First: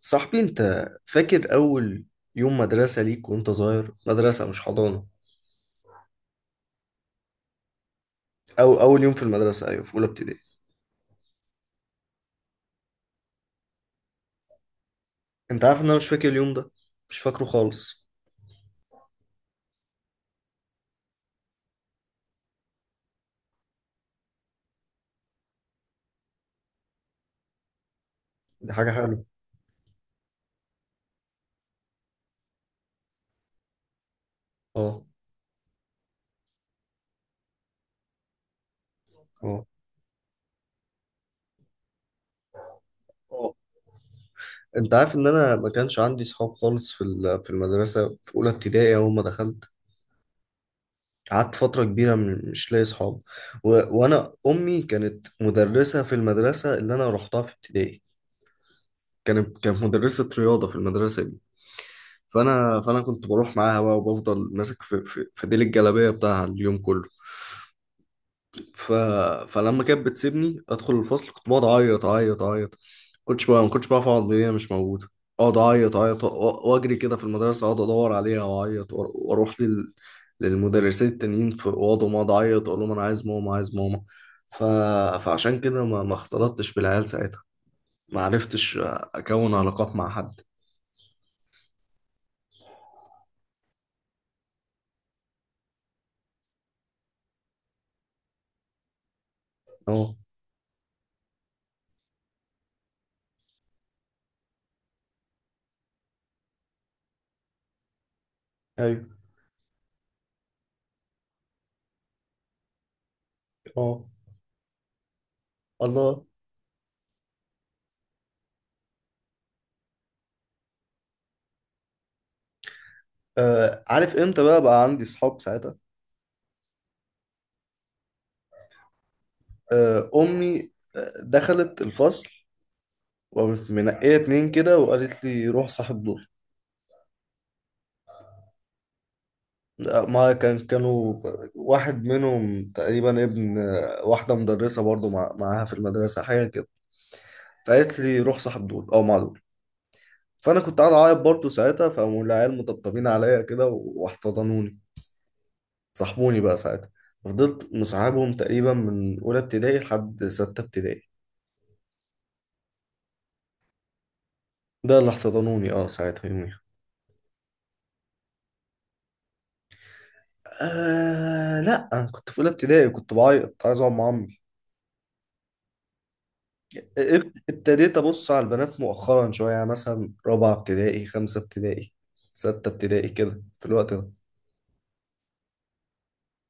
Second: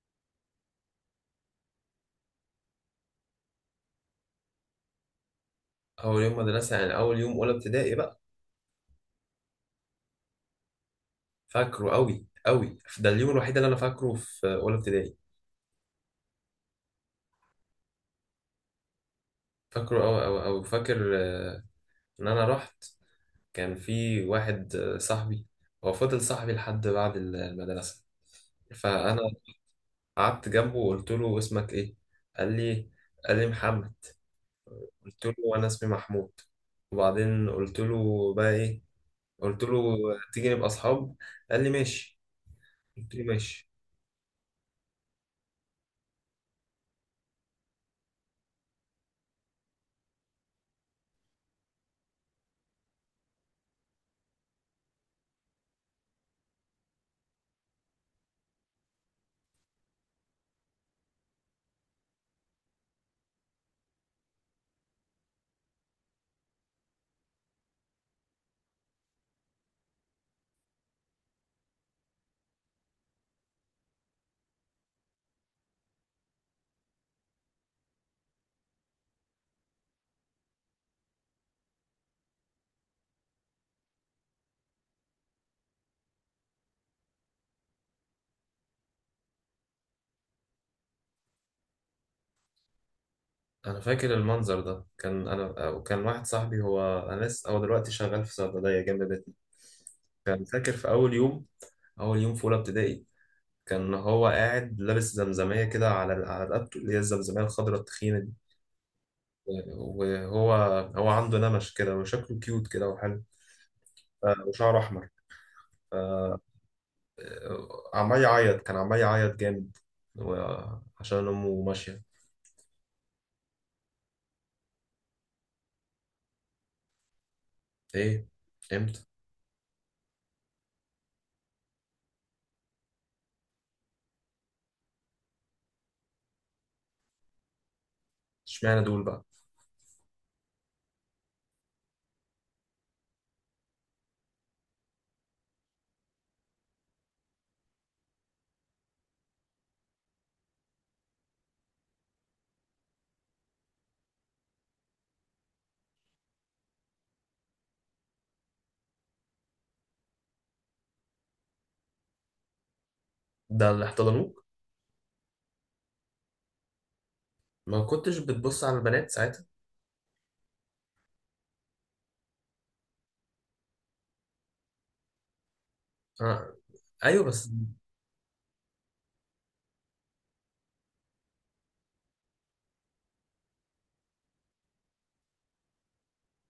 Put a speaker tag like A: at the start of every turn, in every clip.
A: صاحبي انت فاكر اول يوم مدرسة ليك وانت صغير؟ مدرسة مش حضانة
B: اول يوم مدرسه يعني اول يوم اولى ابتدائي بقى.
A: او اول يوم في المدرسة، ايوه في اولى ابتدائي.
B: فاكره قوي، ده اليوم الوحيد اللي انا فاكره في اولى ابتدائي.
A: انت عارف ان انا مش فاكر اليوم ده؟ مش فاكره خالص.
B: فاكره قوي فاكر ان انا رحت. كان في واحد صاحبي، هو فضل صاحبي لحد بعد المدرسه.
A: دي حاجة
B: فانا
A: حلوة.
B: قعدت جنبه وقلت له اسمك ايه؟ قال لي قال لي محمد.
A: اه.
B: قلت له انا اسمي محمود. وبعدين قلت له بقى ايه؟ قلت
A: اه.
B: له تيجي نبقى اصحاب؟ قال لي ماشي، قلت له
A: اه.
B: ماشي.
A: انت عارف ان انا ما كانش عندي صحاب خالص في المدرسة في اولى ابتدائي اول ما دخلت. قعدت فترة كبيرة مش لاقي صحاب و... وانا امي كانت مدرسة في المدرسة اللي انا رحتها في ابتدائي. كانت مدرسة رياضة في المدرسة دي. فأنا كنت بروح معاها بقى وبفضل ماسك في ديل الجلابية بتاعها اليوم كله. ف... فلما كانت بتسيبني أدخل الفصل كنت بقعد أعيط. كنتش بقى ما كنتش بعرف أقعد إن هي مش موجودة. أقعد أعيط وأجري كده في المدرسة، أقعد أدور عليها وأعيط للمدرسين التانيين في أوضهم أقعد أعيط أقول لهم أنا عايز ماما، عايز ماما. ف... فعشان كده ما اختلطتش بالعيال ساعتها. ما عرفتش أكون علاقات مع حد.
B: انا فاكر المنظر ده، كان انا وكان واحد صاحبي، هو انا لسه هو دلوقتي شغال في صيدليه جنب بيتنا.
A: اه.
B: كان فاكر في اول يوم، اول يوم في اولى ابتدائي. كان هو قاعد لابس زمزميه كده على على رقبته، اللي هي الزمزميه الخضراء التخينه دي.
A: ايوه.
B: وهو هو عنده نمش كده وشكله كيوت كده وحلو.
A: اه.
B: وشعره احمر.
A: الله.
B: آه، عمال يعيط، كان عمال يعيط جامد و- عشان امه ماشيه.
A: آه، عارف امتى بقى عندي صحاب ساعتها؟
B: ايه؟ امتى؟
A: آه امي، دخلت الفصل وقامت منقيه اتنين كده وقالت لي روح صاحب دول.
B: اشمعنى دول بقى؟
A: ما كان، كانوا واحد منهم تقريبا ابن واحده مدرسه برضو مع معاها في المدرسه حاجه كده. فقالت لي روح صاحب دول او مع دول. فانا كنت قاعد اعيط برضو ساعتها، فقاموا العيال مطبطبين عليا كده واحتضنوني. صاحبوني بقى ساعتها. فضلت مصاحبهم تقريبا من اولى ابتدائي لحد سته ابتدائي.
B: ده اللي احتضنوك؟
A: ده اللي احتضنوني، اه ساعتها يوميها.
B: ما كنتش بتبص على البنات ساعتها؟
A: آه لا، انا كنت في اولى ابتدائي كنت بعيط عايز اقعد مع عمي.
B: آه. ايوه بس
A: ابتديت ابص على البنات مؤخرا شويه، يعني مثلا رابعه ابتدائي، خمسه ابتدائي، سته ابتدائي كده في الوقت ده.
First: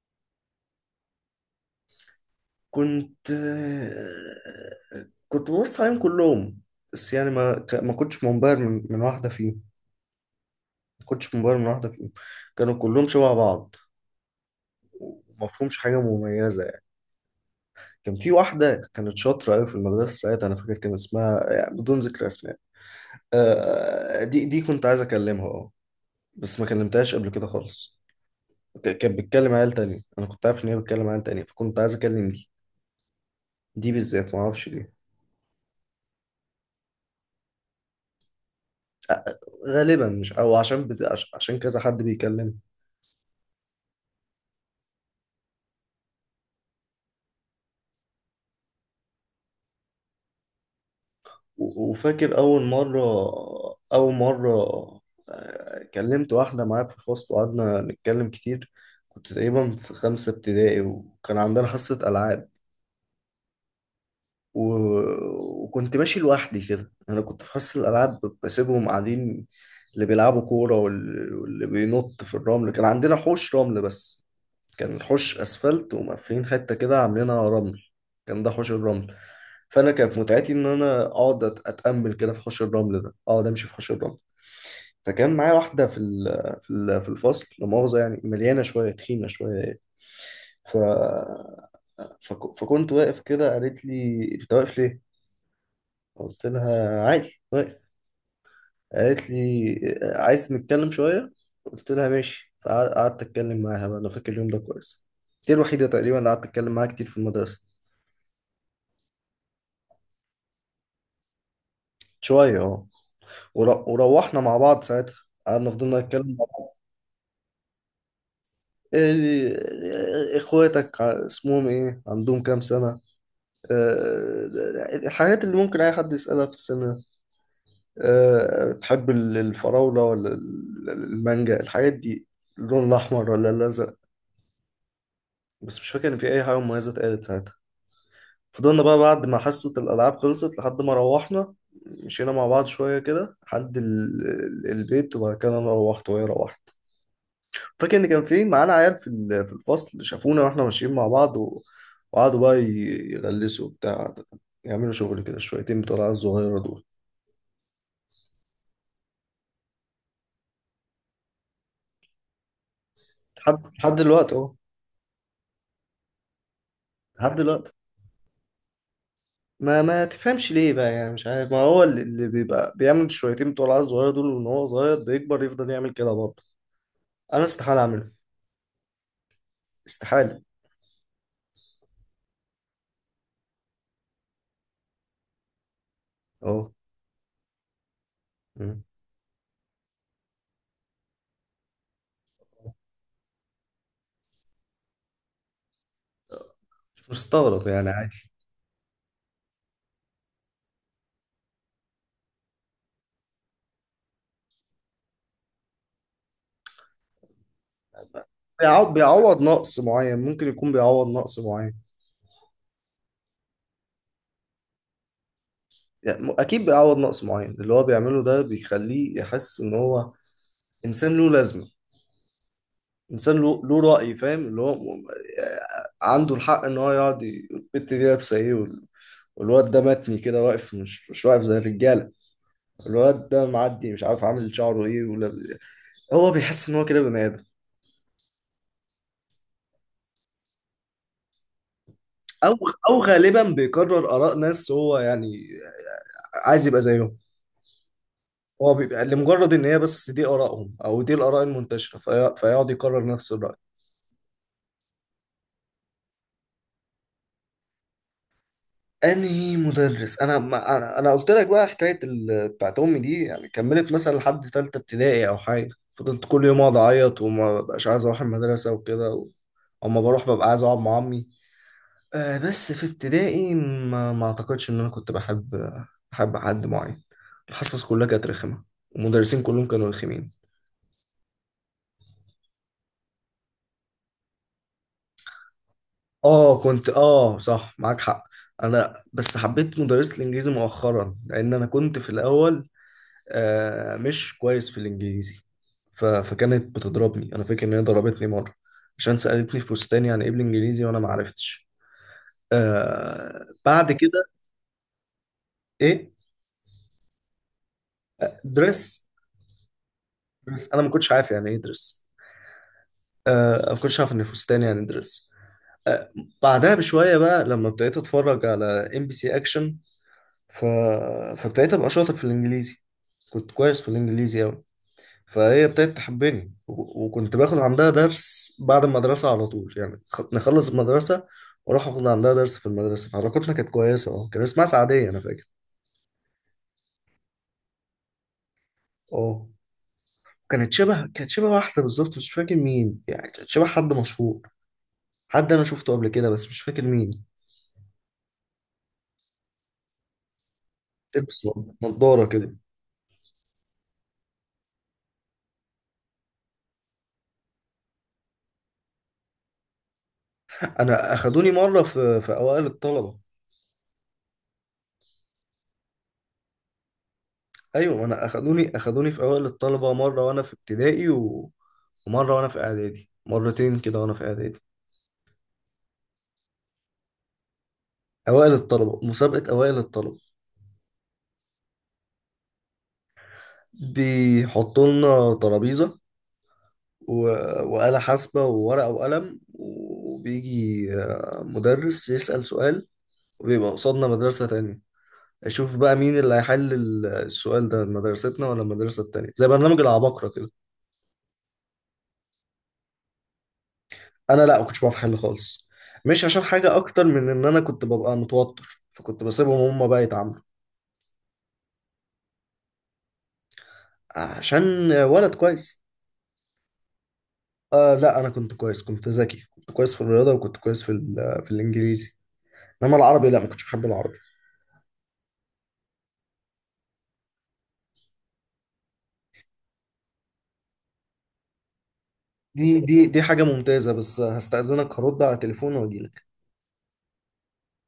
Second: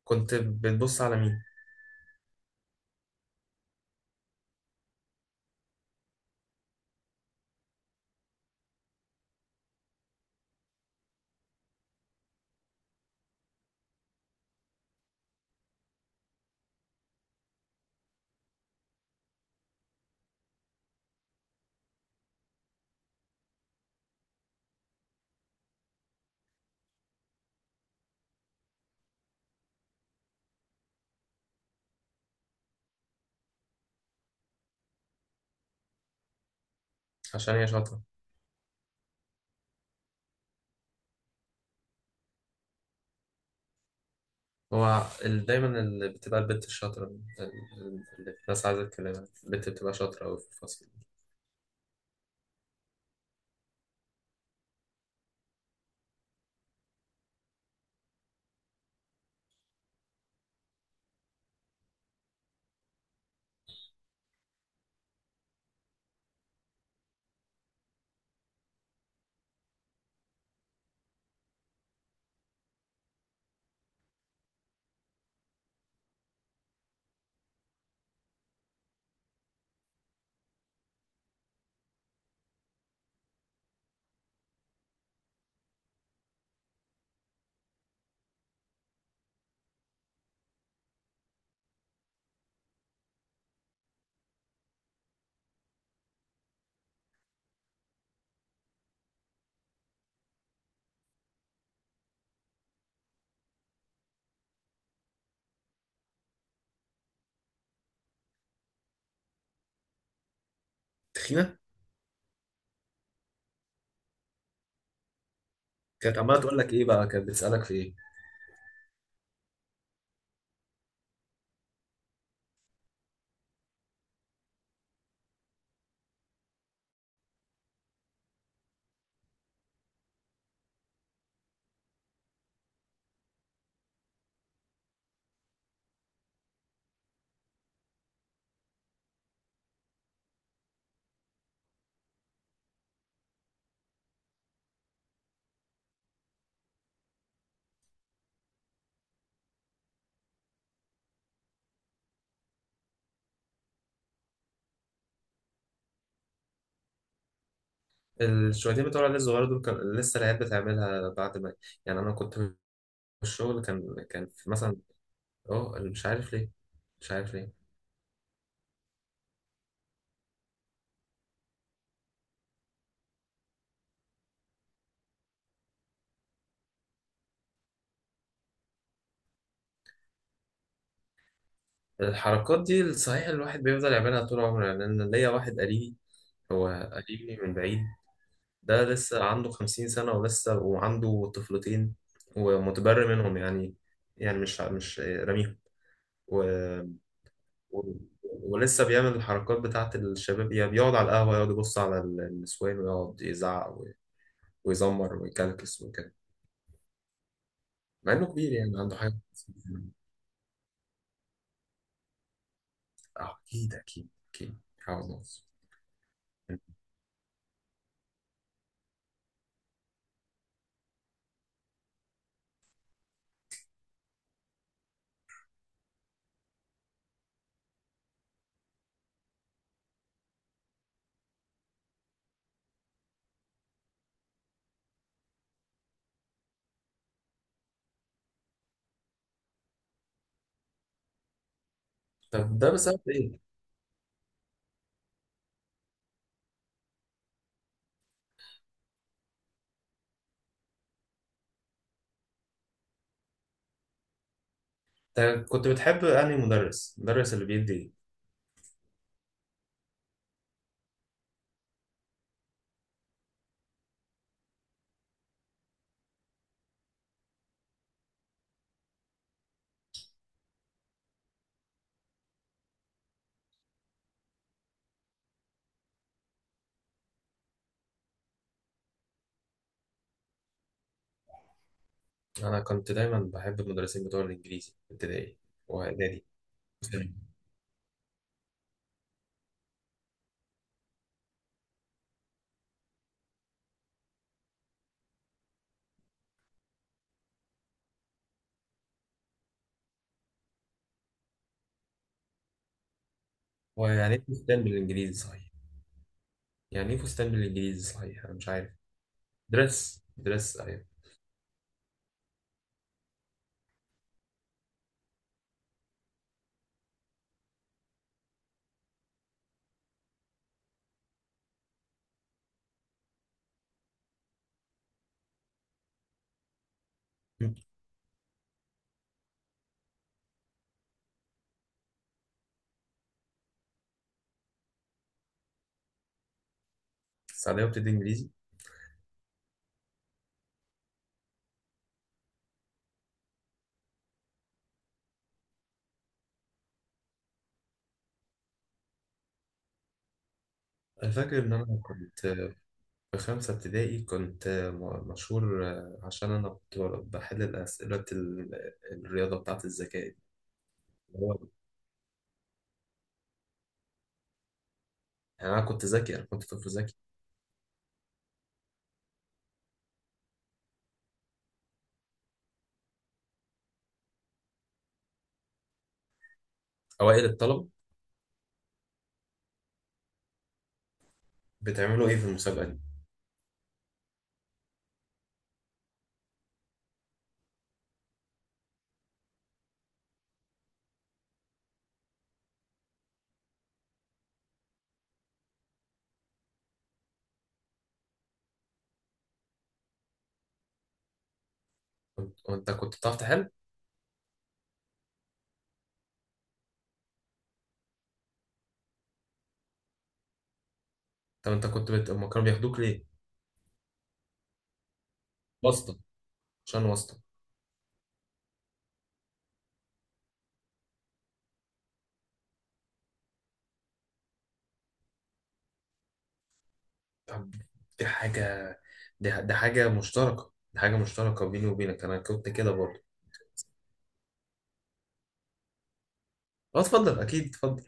B: كنت بتبص على مين؟
A: كنت آه، كنت ببص عليهم كلهم. بس يعني ما كنتش منبهر من واحده فيهم. ما كنتش منبهر من واحده فيهم. كانوا كلهم شبه بعض وما فيهمش حاجه مميزه يعني. كان في واحده كانت شاطره قوي في المدرسه ساعتها، انا فاكر كان اسمها، يعني بدون ذكر اسماء، دي كنت عايز اكلمها اه. بس ما كلمتهاش قبل كده خالص. كانت بتكلم عيال تانية، انا كنت عارف ان هي بتكلم عيال تانية فكنت عايز اكلم دي. دي بالذات ما اعرفش ليه.
B: عشان هي شاطرة؟
A: آه، غالبا مش او عشان كذا حد بيكلمني.
B: هو دايما اللي بتبقى البنت الشاطرة اللي الناس عايزة تكلمها، البنت بتبقى شاطرة أوي في الفصل.
A: وفاكر اول مرة، اول مرة، كلمت واحدة معايا في الفصل وقعدنا نتكلم كتير. كنت تقريبا في خمسة ابتدائي وكان عندنا حصة ألعاب و... وكنت ماشي لوحدي كده. انا كنت في حصة الالعاب بسيبهم قاعدين، اللي بيلعبوا كورة واللي بينط في الرمل. كان عندنا حوش رمل بس، كان الحوش اسفلت ومقفلين حتة كده عاملينها رمل، كان ده حوش الرمل. فانا كانت متعتي ان انا اقعد اتامل كده في حوش الرمل ده، اقعد امشي في حوش الرمل. فكان معايا واحدة في الفصل لا مؤاخذة يعني مليانة شوية، تخينة شوية. ف... فكنت واقف كده قالت لي انت واقف ليه؟ قلت لها عادي واقف. قالت لي عايز نتكلم شوية؟ قلت لها ماشي، فقعدت أتكلم معاها بقى. أنا فاكر اليوم ده كويس. دي الوحيدة تقريبا اللي قعدت أتكلم معاها كتير في المدرسة.
B: تخينه؟
A: شوية اه. وروحنا مع بعض ساعتها، قعدنا فضلنا
B: كانت
A: نتكلم
B: عماله
A: مع
B: تقول لك
A: بعض.
B: ايه بقى، كانت بتسالك في ايه؟
A: إيه- إيه، إخواتك اسمهم إيه، عندهم كام سنة، آه، الحاجات اللي ممكن أي حد يسألها في السنة ده. بتحب الفراولة ولا المانجا، الحاجات دي، اللون الأحمر ولا الأزرق. بس مش فاكر ان في اي حاجه مميزه اتقالت ساعتها. فضلنا بقى بعد ما حصه الالعاب خلصت لحد ما روحنا، مشينا مع بعض شويه كده لحد البيت، وبعد كده انا روحت وهي روحت. فاكر ان كان في معانا عيال في الفصل شافونا واحنا ماشيين مع بعض وقعدوا بقى يغلسوا بتاع، يعملوا شغل كده شويتين بتوع العيال الصغيره دول.
B: الشويتين بتوع العيال الصغيرة دول كان لسه العيال بتعملها بعد ما، يعني أنا كنت في
A: لحد
B: الشغل،
A: لحد
B: كان كان
A: دلوقتي
B: في
A: اهو،
B: مثلا. أه مش عارف ليه، مش
A: لحد
B: عارف ليه.
A: دلوقتي. ما تفهمش ليه بقى يعني، مش عارف. ما هو اللي بيبقى بيعمل شويتين بتوع العيال الصغيره دول وان هو صغير بيكبر يفضل يعمل كده برضه. انا استحاله اعمل، استحالة.
B: الحركات دي صحيح الواحد بيفضل يعملها طول عمره. يعني أنا ليا واحد قريبي، هو
A: اه.
B: قريبي من بعيد.
A: مم.
B: ده لسه عنده 50 سنة ولسه وعنده طفلتين ومتبرئ منهم يعني، يعني مش راميهم. و...
A: مش مستغرق
B: و...
A: يعني، عادي.
B: ولسه بيعمل الحركات بتاعت الشباب، يعني بيقعد على القهوة، يقعد يبص على النسوان ويقعد يزعق و... ويزمر ويكلكس وكده، مع إنه كبير يعني عنده حاجة.
A: بيعوض نقص معين، ممكن يكون بيعوض نقص معين.
B: أكيد، عاوز نقص.
A: يعني أكيد بيعوض نقص معين. اللي هو بيعمله ده بيخليه يحس إن هو إنسان له لازمة، إنسان له رأي فاهم اللي هو آه، عنده الحق إن هو يقعد البت دي لابسة إيه والواد ده متني كده واقف مش، مش واقف زي الرجالة، الواد ده معدي مش عارف عامل شعره إيه ولا، هو بيحس إن هو كده بني آدم. أو،
B: طب ده بسبب
A: أو
B: إيه؟
A: غالبا بيكرر آراء ناس، هو يعني عايز يبقى زيهم. هو بيبقى لمجرد ان هي بس دي ارائهم او دي الاراء المنتشره فيقعد يكرر نفس الراي.
B: أنت كنت بتحب أنهي مدرس؟ المدرس اللي بيدي إيه؟
A: انهي مدرس؟ انا ما انا أنا قلت لك بقى حكايه بتاعت امي دي، يعني كملت مثلا لحد ثالثه ابتدائي او حاجه فضلت كل يوم اقعد اعيط وما بقاش عايز اروح المدرسه وكده اما بروح ببقى عايز اقعد مع عمي. آه بس في ابتدائي ما اعتقدش ان انا كنت بحب، بحب حد معين. الحصص كلها كانت رخمه، المدرسين كلهم كانوا رخمين.
B: أنا كنت دايما بحب المدرسين بتوع الإنجليزي في ابتدائي وإعدادي.
A: اه كنت اه، صح معاك حق. انا بس حبيت مدرسة الانجليزي مؤخرا لان انا كنت في الاول آه مش كويس في الانجليزي. فكانت بتضربني، انا فاكر ان هي ضربتني مرة عشان سألتني في فستان يعني ايه بالانجليزي وانا ما عرفتش. آه بعد
B: ويعني
A: كده.
B: ايه فستان بالانجليزي صحيح؟
A: ايه
B: يعني ايه فستان بالانجليزي صحيح؟ انا مش عارف.
A: دريس؟
B: درس، درس،
A: دريس، انا
B: ايوه.
A: ما كنتش عارف يعني ايه دريس. آه ما كنتش عارف ان الفستان يعني دريس. آه. بعدها بشوية بقى لما ابتديت اتفرج على ام بي سي اكشن، ف... فابتديت ابقى شاطر في الانجليزي، كنت كويس في الانجليزي قوي. فهي ابتدت تحبني وكنت باخد عندها درس بعد المدرسه على طول، يعني نخلص المدرسه واروح اخد عندها درس في المدرسه. فعلاقتنا كانت كويسه اه. كان اسمها سعديه انا فاكر.
B: السعودية بتدي انجليزي؟
A: اه. كانت شبه واحده بالظبط مش فاكر مين، يعني كانت شبه حد مشهور، حد انا شفته قبل كده بس مش فاكر مين.
B: انا فاكر
A: تلبس
B: ان انا كنت
A: نضاره كده.
B: في 5 ابتدائي، كنت مشهور عشان انا كنت بحل اسئلة الرياضة بتاعة الذكاء دي.
A: انا
B: اللي هو-
A: اخدوني مره في اوائل الطلبه.
B: يعني انا كنت ذكي، انا كنت طفل ذكي.
A: ايوه انا اخدوني في اوائل الطلبه مره وانا في ابتدائي ومره وانا في اعدادي، مرتين كده وانا في اعدادي.
B: اوائل الطلبة،
A: اوائل الطلبه، مسابقه اوائل الطلبه.
B: بتعملوا ايه في المسابقة دي؟
A: بيحطوا لنا ترابيزه و... وآلة حاسبه وورقه وقلم، وبيجي مدرس يسأل سؤال وبيبقى قصادنا مدرسه تانية، اشوف بقى مين اللي هيحل السؤال ده، مدرستنا ولا المدرسه التانية، زي برنامج العباقرة كده.
B: كنت، وانت كنت بتعرف تحل؟
A: انا لا ما كنتش بعرف احل خالص، مش عشان حاجه اكتر من ان انا كنت ببقى متوتر فكنت بسيبهم هم بقى يتعاملوا.
B: طب انت كنت أما كانوا بياخدوك ليه؟
A: عشان ولد كويس.
B: واسطة؟ عشان واسطة.
A: آه لا انا كنت كويس، كنت ذكي، كنت كويس في الرياضه وكنت كويس في الانجليزي. انما العربي لا ما كنتش بحب العربي.
B: طب دي حاجة، دي حاجة مشتركة، دي حاجة مشتركة بيني وبينك، أنا كنت كده
A: دي
B: برضه.
A: دي دي حاجه ممتازه بس هستأذنك هرد على تليفون واجيلك.
B: اه اتفضل، أكيد اتفضل.